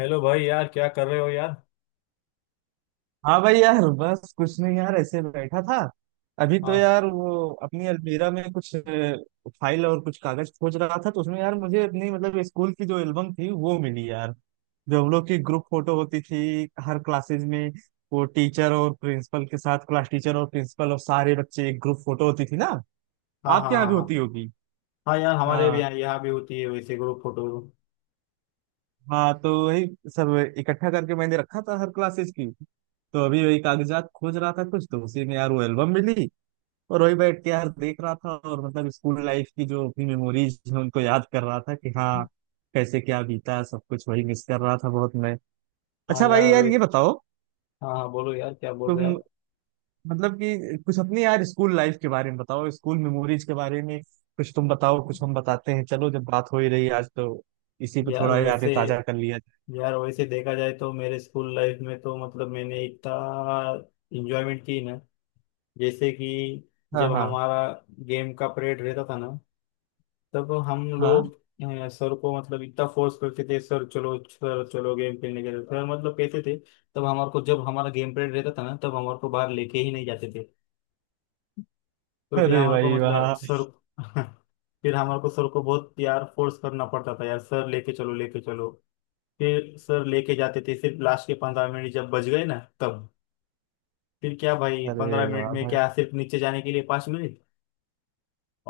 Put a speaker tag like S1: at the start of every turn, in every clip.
S1: Hello भाई। यार क्या कर रहे हो यार?
S2: हाँ भाई यार बस कुछ नहीं यार, ऐसे बैठा था। अभी तो
S1: हाँ,
S2: यार वो अपनी अलमीरा में कुछ फाइल और कुछ कागज खोज रहा था, तो उसमें यार मुझे अपनी मतलब स्कूल की जो एल्बम थी वो मिली यार। जो हम लोग की ग्रुप फोटो होती थी हर क्लासेज में, वो टीचर और प्रिंसिपल के साथ क्लास टीचर और प्रिंसिपल और सारे बच्चे एक ग्रुप फोटो होती थी ना।
S1: हाँ, हाँ,
S2: आपके यहाँ
S1: हाँ,
S2: भी
S1: हाँ।
S2: होती होगी।
S1: हाँ यार, हमारे भी
S2: हाँ।
S1: यहाँ यहाँ भी होती है वैसे ग्रुप फोटो।
S2: हाँ तो वही सब इकट्ठा करके मैंने रखा था हर क्लासेज की। तो अभी वही कागजात खोज रहा था कुछ, तो उसी में यार वो एल्बम मिली। और वही बैठ के यार देख रहा था, और मतलब स्कूल लाइफ की जो अपनी मेमोरीज हैं उनको याद कर रहा था कि हाँ, कैसे क्या बीता है, सब कुछ। वही मिस कर रहा था बहुत मैं।
S1: हाँ
S2: अच्छा भाई
S1: यार
S2: यार ये
S1: वैसे।
S2: बताओ
S1: हाँ, हाँ, बोलो यार, क्या बोल रहे हो
S2: तुम,
S1: आप?
S2: मतलब कि कुछ अपनी यार स्कूल लाइफ के बारे में बताओ, स्कूल मेमोरीज के बारे में। कुछ तुम बताओ कुछ हम बताते हैं, चलो। जब बात हो ही रही आज तो इसी पे
S1: यार
S2: थोड़ा यादें
S1: वैसे।
S2: ताजा कर लिया
S1: यार वैसे देखा जाए तो मेरे स्कूल लाइफ में तो मतलब मैंने इतना इंजॉयमेंट की ना। जैसे कि
S2: जाए। हाँ।
S1: जब
S2: हाँ।
S1: हमारा गेम का पीरियड रहता था ना, तब हम लोग
S2: हाँ।
S1: सर को मतलब इतना फोर्स करते थे, सर चलो, सर चलो गेम खेलने के लिए, सर मतलब कहते थे। तब हमारे को, जब हमारा गेम पीरियड रहता था ना, तब हमारे को बाहर लेके ही नहीं जाते थे। तो फिर
S2: अरे
S1: हमारे को
S2: भाई
S1: मतलब
S2: वाह।
S1: सर फिर हमारे को सर को बहुत यार फोर्स करना पड़ता था यार, सर लेके चलो, लेके चलो। फिर सर लेके जाते थे सिर्फ लास्ट के 15 मिनट, जब बच गए ना, तब। फिर क्या भाई,
S2: अरे
S1: 15 मिनट
S2: वाह
S1: में
S2: भाई।
S1: क्या? सिर्फ नीचे जाने के लिए 5 मिनट,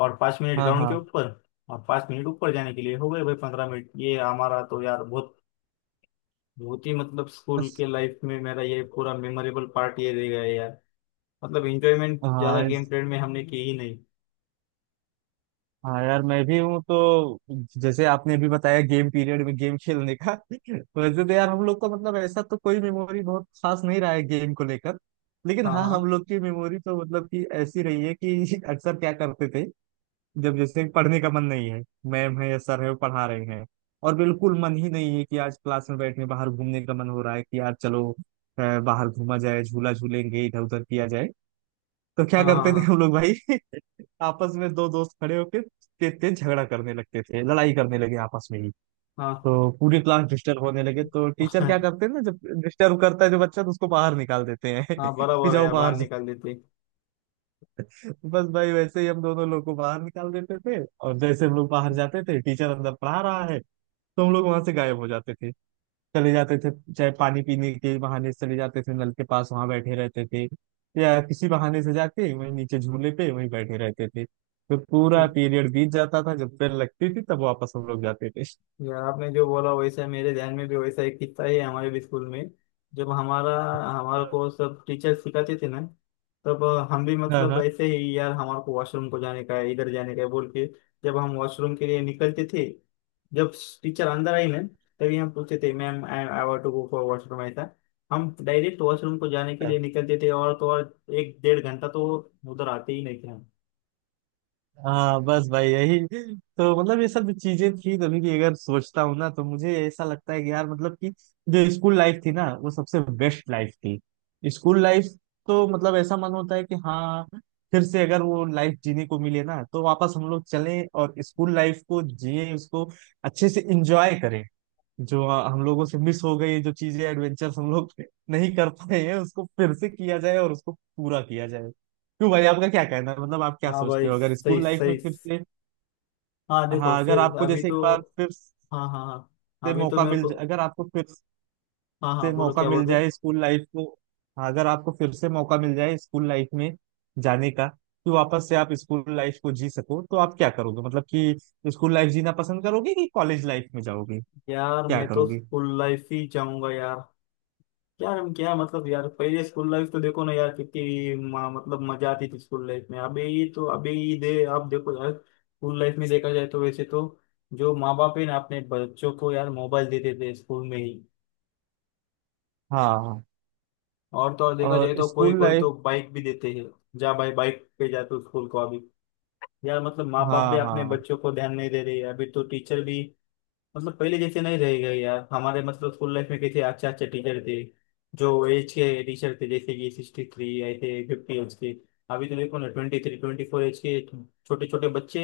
S1: और 5 मिनट
S2: हाँ।
S1: ग्राउंड के
S2: हाँ।
S1: ऊपर, और 5 मिनट ऊपर जाने के लिए, हो गए भाई 15 मिनट। ये हमारा तो यार बहुत बहुत ही मतलब स्कूल
S2: बस।
S1: के लाइफ में मेरा ये पूरा मेमोरेबल पार्ट ये रह गया है यार। मतलब एंजॉयमेंट ज्यादा
S2: हाँ।
S1: गेम पीरियड में हमने की ही नहीं।
S2: हाँ यार मैं भी हूँ तो, जैसे आपने अभी बताया गेम पीरियड में गेम खेलने का। वैसे तो यार हम लोग का मतलब ऐसा तो कोई मेमोरी बहुत खास नहीं रहा है गेम को लेकर। लेकिन
S1: हाँ,
S2: हाँ, हम
S1: हाँ,
S2: लोग की मेमोरी तो मतलब कि ऐसी रही है कि अक्सर क्या करते थे, जब जैसे पढ़ने का मन नहीं है, मैम है या सर है वो पढ़ा रहे हैं, और बिल्कुल मन ही नहीं है कि आज क्लास में बैठने, बाहर घूमने का मन हो रहा है कि यार चलो बाहर घूमा जाए, झूला झूलेंगे, इधर उधर किया जाए। तो क्या
S1: हाँ,
S2: करते थे
S1: हाँ,
S2: हम लोग भाई, आपस में दो दोस्त खड़े होकर तेज तेज झगड़ा करने लगते थे, लड़ाई करने लगे आपस में ही।
S1: हाँ, हाँ।
S2: तो पूरी क्लास डिस्टर्ब होने लगे तो टीचर क्या
S1: हाँ,
S2: करते हैं ना, जब डिस्टर्ब करता है जो बच्चा तो उसको बाहर निकाल देते हैं
S1: हाँ,
S2: कि
S1: बराबर है
S2: जाओ
S1: यार,
S2: बाहर
S1: बाहर
S2: जाओ।
S1: निकाल देते।
S2: बस भाई, वैसे ही हम दोनों लोग को बाहर निकाल देते थे, और जैसे हम लोग बाहर जाते थे टीचर अंदर पढ़ा रहा है, तो हम लोग वहां से गायब हो जाते थे। चले जाते थे, चाहे पानी पीने के बहाने से चले जाते थे नल के पास वहां बैठे रहते थे, या किसी बहाने से जाके वहीं नीचे झूले पे वहीं बैठे रहते थे। तो पूरा पीरियड बीत जाता था, जब बेल लगती थी तब वापस हम लोग जाते थे।
S1: यार, आपने जो बोला वैसा मेरे ध्यान में भी वैसा एक किस्सा है, हमारे भी स्कूल में। जब हमारा हमारे को सब टीचर सिखाते थे ना, तब हम भी
S2: हाँ।
S1: मतलब
S2: हाँ।
S1: ऐसे ही यार, हमारे को वॉशरूम को जाने का है, इधर जाने का है बोल के, जब हम वॉशरूम के लिए निकलते थे, जब टीचर अंदर आई ना, तभी हम पूछते थे, ma'am I want to go for washroom ऐसा। हम डायरेक्ट वॉशरूम को जाने के लिए निकलते थे, और तो और एक 1.5 घंटा तो उधर आते ही नहीं थे हम।
S2: हाँ, बस भाई यही। तो मतलब ये सब जो चीजें थी तभी की अगर सोचता हूँ ना, तो मुझे ऐसा लगता है कि यार, मतलब कि जो स्कूल लाइफ थी ना वो सबसे बेस्ट लाइफ थी, स्कूल लाइफ। तो मतलब ऐसा मन होता है कि हाँ, फिर से अगर वो लाइफ जीने को मिले ना तो वापस हम लोग चलें और स्कूल लाइफ को जिए, उसको अच्छे से इंजॉय करें। जो हम लोगों से मिस हो गई, जो चीजें एडवेंचर्स हम लोग नहीं कर पाए हैं उसको फिर से किया जाए, और उसको पूरा किया जाए। क्यों भाई, आपका क्या कहना है, मतलब आप क्या
S1: हाँ
S2: सोचते
S1: भाई,
S2: हो, अगर
S1: सही
S2: स्कूल लाइफ में
S1: सही।
S2: फिर से,
S1: हाँ देखो
S2: हाँ, अगर
S1: फिर
S2: आपको
S1: अभी
S2: जैसे
S1: तो।
S2: एक बार फिर
S1: हाँ, हाँ, हाँ,
S2: से
S1: अभी तो
S2: मौका
S1: मेरे
S2: मिल
S1: को।
S2: जाए, अगर आपको फिर
S1: हाँ, हाँ,
S2: से
S1: बोलो
S2: मौका
S1: क्या
S2: मिल
S1: बोल रहे?
S2: जाए स्कूल लाइफ को, हाँ, अगर आपको फिर से मौका मिल जाए स्कूल लाइफ में जाने का, कि वापस से आप स्कूल लाइफ को जी सको, तो आप क्या करोगे? मतलब कि स्कूल लाइफ जीना पसंद करोगे कि कॉलेज लाइफ में जाओगे,
S1: यार
S2: क्या
S1: मैं तो
S2: करोगे?
S1: स्कूल लाइफ ही जाऊंगा यार। यार हम क्या मतलब यार, पहले स्कूल लाइफ तो देखो ना यार, कितनी मतलब मजा आती थी स्कूल लाइफ में। अभी तो, अभी दे आप देखो यार, स्कूल लाइफ में देखा जाए तो वैसे तो जो माँ बाप है ना, अपने बच्चों को यार मोबाइल देते थे स्कूल में ही।
S2: हाँ। हाँ।
S1: और तो और देखा
S2: और
S1: जाए तो कोई
S2: स्कूल
S1: कोई
S2: लाइफ।
S1: तो बाइक भी देते हैं, जा भाई बाइक पे जा तू स्कूल को अभी। यार मतलब माँ बाप भी
S2: हाँ।
S1: अपने
S2: हाँ।
S1: बच्चों को ध्यान नहीं दे रहे, अभी तो टीचर भी मतलब पहले जैसे नहीं रहेगा यार। हमारे मतलब स्कूल लाइफ में कैसे अच्छे अच्छे टीचर थे, जो एज के टीचर थे, जैसे कि 63, ऐसे 50 एज के। अभी तो देखो ना, 23 24 एज के छोटे छोटे बच्चे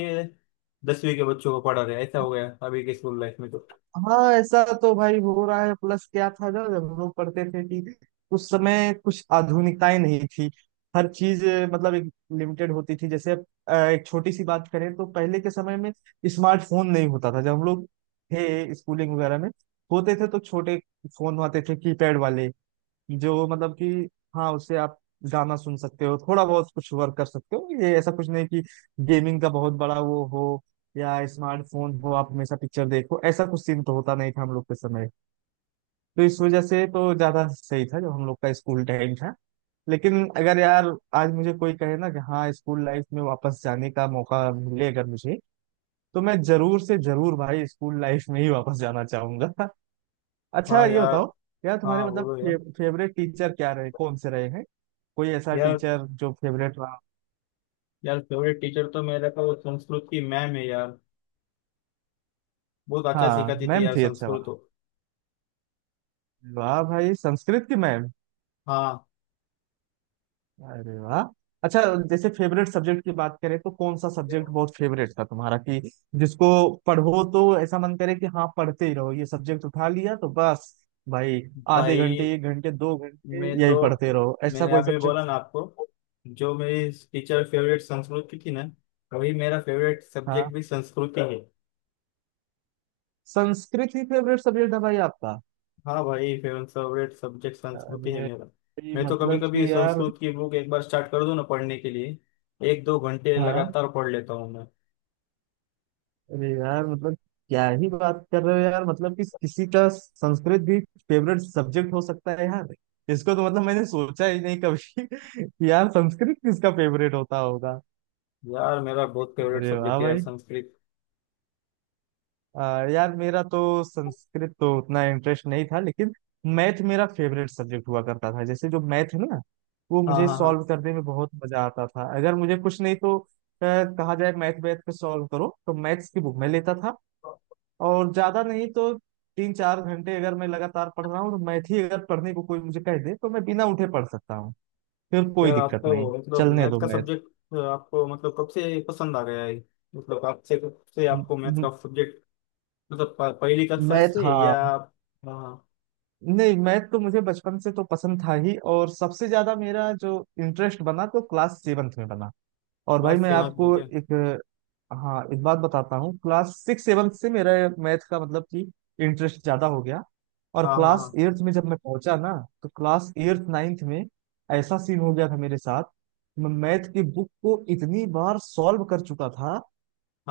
S1: 10वीं के बच्चों को पढ़ा रहे हैं। ऐसा हो गया अभी के स्कूल लाइफ में तो।
S2: हाँ, ऐसा तो भाई हो रहा है प्लस। क्या था ना, जब हम लोग पढ़ते थे कि उस समय कुछ आधुनिकताएं नहीं थी, हर चीज मतलब एक लिमिटेड होती थी। जैसे अब, एक छोटी सी बात करें तो पहले के समय में स्मार्टफोन नहीं होता था, जब हम लोग थे स्कूलिंग वगैरह में होते थे तो छोटे फोन आते थे कीपैड वाले, जो मतलब कि हाँ, उससे आप गाना सुन सकते हो, थोड़ा बहुत कुछ वर्क कर सकते हो, ये ऐसा कुछ नहीं कि गेमिंग का बहुत बड़ा वो हो या स्मार्टफोन हो आप हमेशा पिक्चर देखो, ऐसा कुछ सीन तो होता नहीं था हम लोग के समय। तो इस वजह से तो ज्यादा सही था जो हम लोग का स्कूल टाइम था। लेकिन अगर यार आज मुझे कोई कहे ना कि हाँ, स्कूल लाइफ में वापस जाने का मौका मिले अगर मुझे, तो मैं जरूर से जरूर भाई स्कूल लाइफ में ही वापस जाना चाहूंगा। अच्छा
S1: हाँ
S2: ये
S1: यार।
S2: बताओ यार, तुम्हारे
S1: हाँ
S2: मतलब
S1: बोलो यार।
S2: फेवरेट टीचर क्या रहे कौन से रहे हैं, कोई ऐसा
S1: यार,
S2: टीचर जो फेवरेट रहा?
S1: यार फेवरेट टीचर तो मेरा का वो संस्कृत की मैम है यार, बहुत अच्छा
S2: हाँ,
S1: सिखाती थी
S2: मैम
S1: यार
S2: थी, अच्छा
S1: संस्कृत
S2: वाह।
S1: तो।
S2: वाह भाई, संस्कृत की मैम।
S1: हाँ
S2: अरे वाह। अच्छा, जैसे फेवरेट सब्जेक्ट की बात करें तो कौन सा सब्जेक्ट बहुत फेवरेट था तुम्हारा, कि जिसको पढ़ो तो ऐसा मन करे कि हाँ पढ़ते ही रहो, ये सब्जेक्ट उठा लिया तो बस भाई आधे
S1: भाई,
S2: घंटे एक घंटे दो घंटे
S1: मैं तो,
S2: यही पढ़ते रहो, ऐसा
S1: मैंने
S2: कोई
S1: अभी
S2: सब्जेक्ट?
S1: बोला ना आपको, जो मेरी टीचर फेवरेट संस्कृत की थी ना, वही मेरा फेवरेट
S2: हाँ।
S1: सब्जेक्ट भी संस्कृत ही है।
S2: संस्कृत ही फेवरेट सब्जेक्ट था भाई आपका?
S1: हाँ भाई, फेवरेट फेवरेट सब्जेक्ट संस्कृत ही है
S2: अरे,
S1: मेरा।
S2: ये
S1: मैं तो कभी
S2: मतलब
S1: कभी
S2: कि यार,
S1: संस्कृत की बुक एक बार स्टार्ट कर दूँ ना पढ़ने के लिए, एक दो घंटे
S2: हाँ,
S1: लगातार पढ़ लेता हूँ मैं।
S2: अरे यार मतलब क्या ही बात कर रहे हो यार, मतलब कि किसी का संस्कृत भी फेवरेट सब्जेक्ट हो सकता है यार, इसको तो मतलब मैंने सोचा ही नहीं कभी कि यार संस्कृत किसका फेवरेट होता होगा।
S1: यार मेरा बहुत फेवरेट
S2: अरे वाह
S1: सब्जेक्ट है यार
S2: भाई।
S1: संस्कृत।
S2: यार मेरा तो संस्कृत तो उतना इंटरेस्ट नहीं था, लेकिन मैथ मेरा फेवरेट सब्जेक्ट हुआ करता था, जैसे जो मैथ है ना वो
S1: हाँ,
S2: मुझे
S1: हाँ, हाँ।
S2: सॉल्व करने में बहुत मजा आता था। अगर मुझे कुछ नहीं तो कहा जाए मैथ, मैथ पे सॉल्व करो तो मैथ्स की बुक मैं लेता था, और ज्यादा नहीं तो 3 4 घंटे अगर मैं लगातार पढ़ रहा हूँ तो मैथ ही अगर पढ़ने को कोई मुझे कह दे तो मैं बिना उठे पढ़ सकता हूँ, फिर कोई
S1: यार
S2: दिक्कत नहीं।
S1: आपको मतलब
S2: चलने
S1: मैथ
S2: दो।
S1: का सब्जेक्ट आपको मतलब कब से पसंद आ गया है? मतलब आपसे कब से आपको मैथ
S2: मैथ।
S1: का सब्जेक्ट? मतलब पहली कक्षा
S2: मैथ।
S1: से
S2: हाँ।
S1: या? हाँ।
S2: नहीं, मैथ तो मुझे बचपन से तो पसंद था ही, और सबसे ज्यादा मेरा जो इंटरेस्ट बना तो क्लास 7वीं में बना। और भाई
S1: क्लास
S2: मैं
S1: 7 में
S2: आपको
S1: क्या?
S2: एक, हाँ एक बात बताता हूँ, क्लास 6 7वीं से मेरा मैथ का मतलब कि इंटरेस्ट ज्यादा हो गया, और
S1: हाँ, हाँ,
S2: क्लास
S1: हाँ,
S2: एट्थ में जब मैं पहुंचा ना तो क्लास 8वीं 9वीं में ऐसा सीन हो गया था मेरे साथ। मैं मैथ की बुक को इतनी बार सॉल्व कर चुका था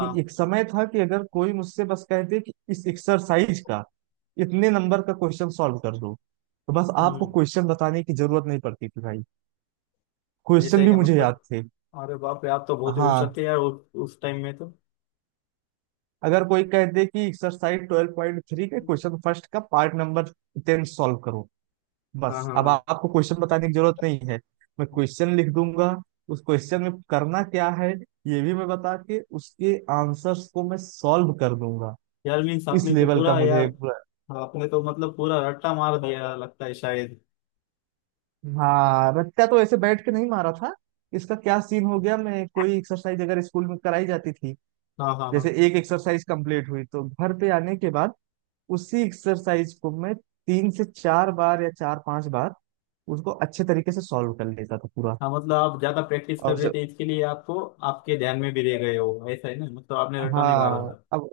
S2: कि एक समय था कि अगर कोई मुझसे बस कहते कि इस एक्सरसाइज का इतने नंबर का क्वेश्चन सॉल्व कर दो, तो बस
S1: हम्म,
S2: आपको
S1: हम्म।
S2: क्वेश्चन बताने की जरूरत नहीं पड़ती थी भाई,
S1: ऐसा
S2: क्वेश्चन
S1: ही
S2: भी
S1: क्या
S2: मुझे याद
S1: मतलब?
S2: थे।
S1: अरे बाप रे, आप तो बहुत ही
S2: हाँ,
S1: होशियार थे यार उस टाइम में तो।
S2: अगर कोई कहते कि एक्सरसाइज 12.3 के क्वेश्चन फर्स्ट का पार्ट नंबर 10 सॉल्व करो,
S1: हाँ,
S2: बस
S1: हाँ,
S2: अब
S1: हाँ।
S2: आपको क्वेश्चन बताने की जरूरत नहीं है, मैं क्वेश्चन लिख दूंगा, उस क्वेश्चन में करना क्या है ये भी मैं बता के उसके आंसर्स को मैं सॉल्व कर दूंगा,
S1: यार मीन्स
S2: इस
S1: आपने तो
S2: लेवल का
S1: पूरा
S2: मुझे।
S1: यार, आपने तो मतलब पूरा रट्टा मार दिया लगता है शायद।
S2: हाँ, रट्टा तो ऐसे बैठ के नहीं मारा था, इसका क्या सीन हो गया, मैं कोई एक्सरसाइज अगर स्कूल में कराई जाती थी,
S1: हाँ, हाँ, हाँ,
S2: जैसे एक एक्सरसाइज कंप्लीट हुई तो घर पे आने के बाद उसी एक्सरसाइज को मैं 3 से 4 बार या 4 5 बार उसको अच्छे तरीके से सॉल्व कर लेता था पूरा।
S1: हाँ। मतलब आप ज्यादा प्रैक्टिस कर
S2: और
S1: रहे
S2: जब,
S1: थे इसके लिए, आपको आपके ध्यान में भी रह गए हो ऐसा है ना, मतलब आपने रट्टा नहीं मारा
S2: हाँ
S1: था।
S2: अब,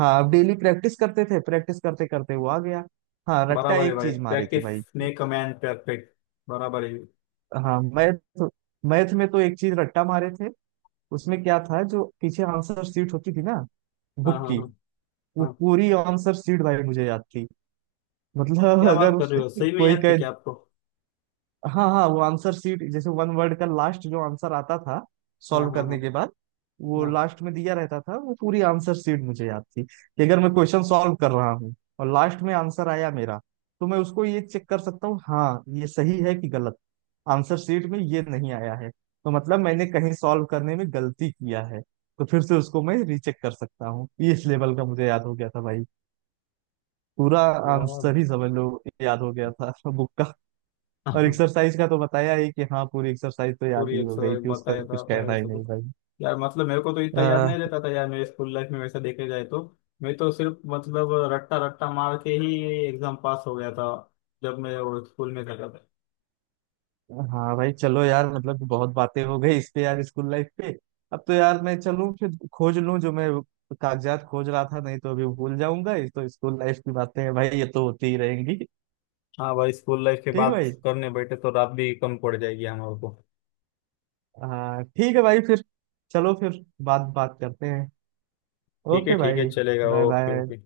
S2: हाँ अब डेली प्रैक्टिस करते थे, प्रैक्टिस करते करते वो आ गया। हाँ, रट्टा
S1: बराबर है
S2: एक
S1: भाई,
S2: चीज मारे थे
S1: प्रैक्टिस
S2: भाई।
S1: मेक अ मैन परफेक्ट, बराबर है।
S2: हाँ मैथ, मैथ में तो एक चीज रट्टा मारे थे, उसमें क्या था जो पीछे आंसर शीट होती थी ना
S1: हाँ,
S2: बुक
S1: हाँ,
S2: की,
S1: हाँ,
S2: वो
S1: हाँ।
S2: पूरी आंसर शीट भाई मुझे याद थी, मतलब
S1: क्या
S2: अगर
S1: बात कर
S2: उस
S1: रहे हो, सही में
S2: कोई
S1: याद थी
S2: कहे,
S1: क्या आपको?
S2: हाँ हाँ वो आंसर शीट जैसे वन वर्ड का लास्ट जो आंसर आता था
S1: हाँ,
S2: सॉल्व
S1: हाँ,
S2: करने
S1: हाँ,
S2: के बाद, वो
S1: हाँ
S2: लास्ट में दिया रहता था, वो पूरी आंसर शीट मुझे याद थी कि अगर मैं क्वेश्चन सॉल्व कर रहा हूँ और लास्ट में आंसर आया मेरा, तो मैं उसको ये चेक कर सकता हूँ, हाँ ये सही है कि गलत। आंसर शीट में ये नहीं आया है तो मतलब मैंने कहीं सॉल्व करने में गलती किया है, तो फिर से उसको मैं रीचेक कर सकता हूँ, ये इस लेवल का मुझे याद हो गया था भाई, पूरा
S1: यार।
S2: आंसर ही समझ लो, याद हो गया था बुक का, और एक्सरसाइज का तो बताया ही कि हाँ पूरी एक्सरसाइज तो याद
S1: पूरी
S2: ही हो गई
S1: एक्सरसाइज
S2: थी, उसका
S1: बताया था
S2: कुछ
S1: आपने
S2: कहना ही
S1: वैसे तो।
S2: नहीं भाई।
S1: यार मतलब मेरे को तो इतना याद
S2: अह,
S1: नहीं रहता था यार, मेरे स्कूल लाइफ में वैसा देखे जाए तो, मैं तो सिर्फ मतलब रट्टा रट्टा मार के ही एग्जाम पास हो गया था, जब मैं वो स्कूल में जाता था।
S2: हाँ भाई चलो यार, मतलब कि बहुत बातें हो गई इस पे यार स्कूल लाइफ पे, अब तो यार मैं चलूँ फिर खोज लूँ जो मैं कागजात खोज रहा था, नहीं तो अभी भूल जाऊंगा, ये तो स्कूल लाइफ की बातें हैं भाई, ये तो होती ही रहेंगी।
S1: हाँ भाई, स्कूल लाइफ की
S2: ठीक
S1: बात
S2: भाई।
S1: करने बैठे तो रात भी कम पड़ जाएगी हमारे को।
S2: हाँ ठीक है भाई फिर, चलो फिर बात बात करते हैं।
S1: ठीक है,
S2: ओके
S1: ठीक है,
S2: भाई,
S1: चलेगा,
S2: बाय
S1: ओके,
S2: बाय।
S1: ओके।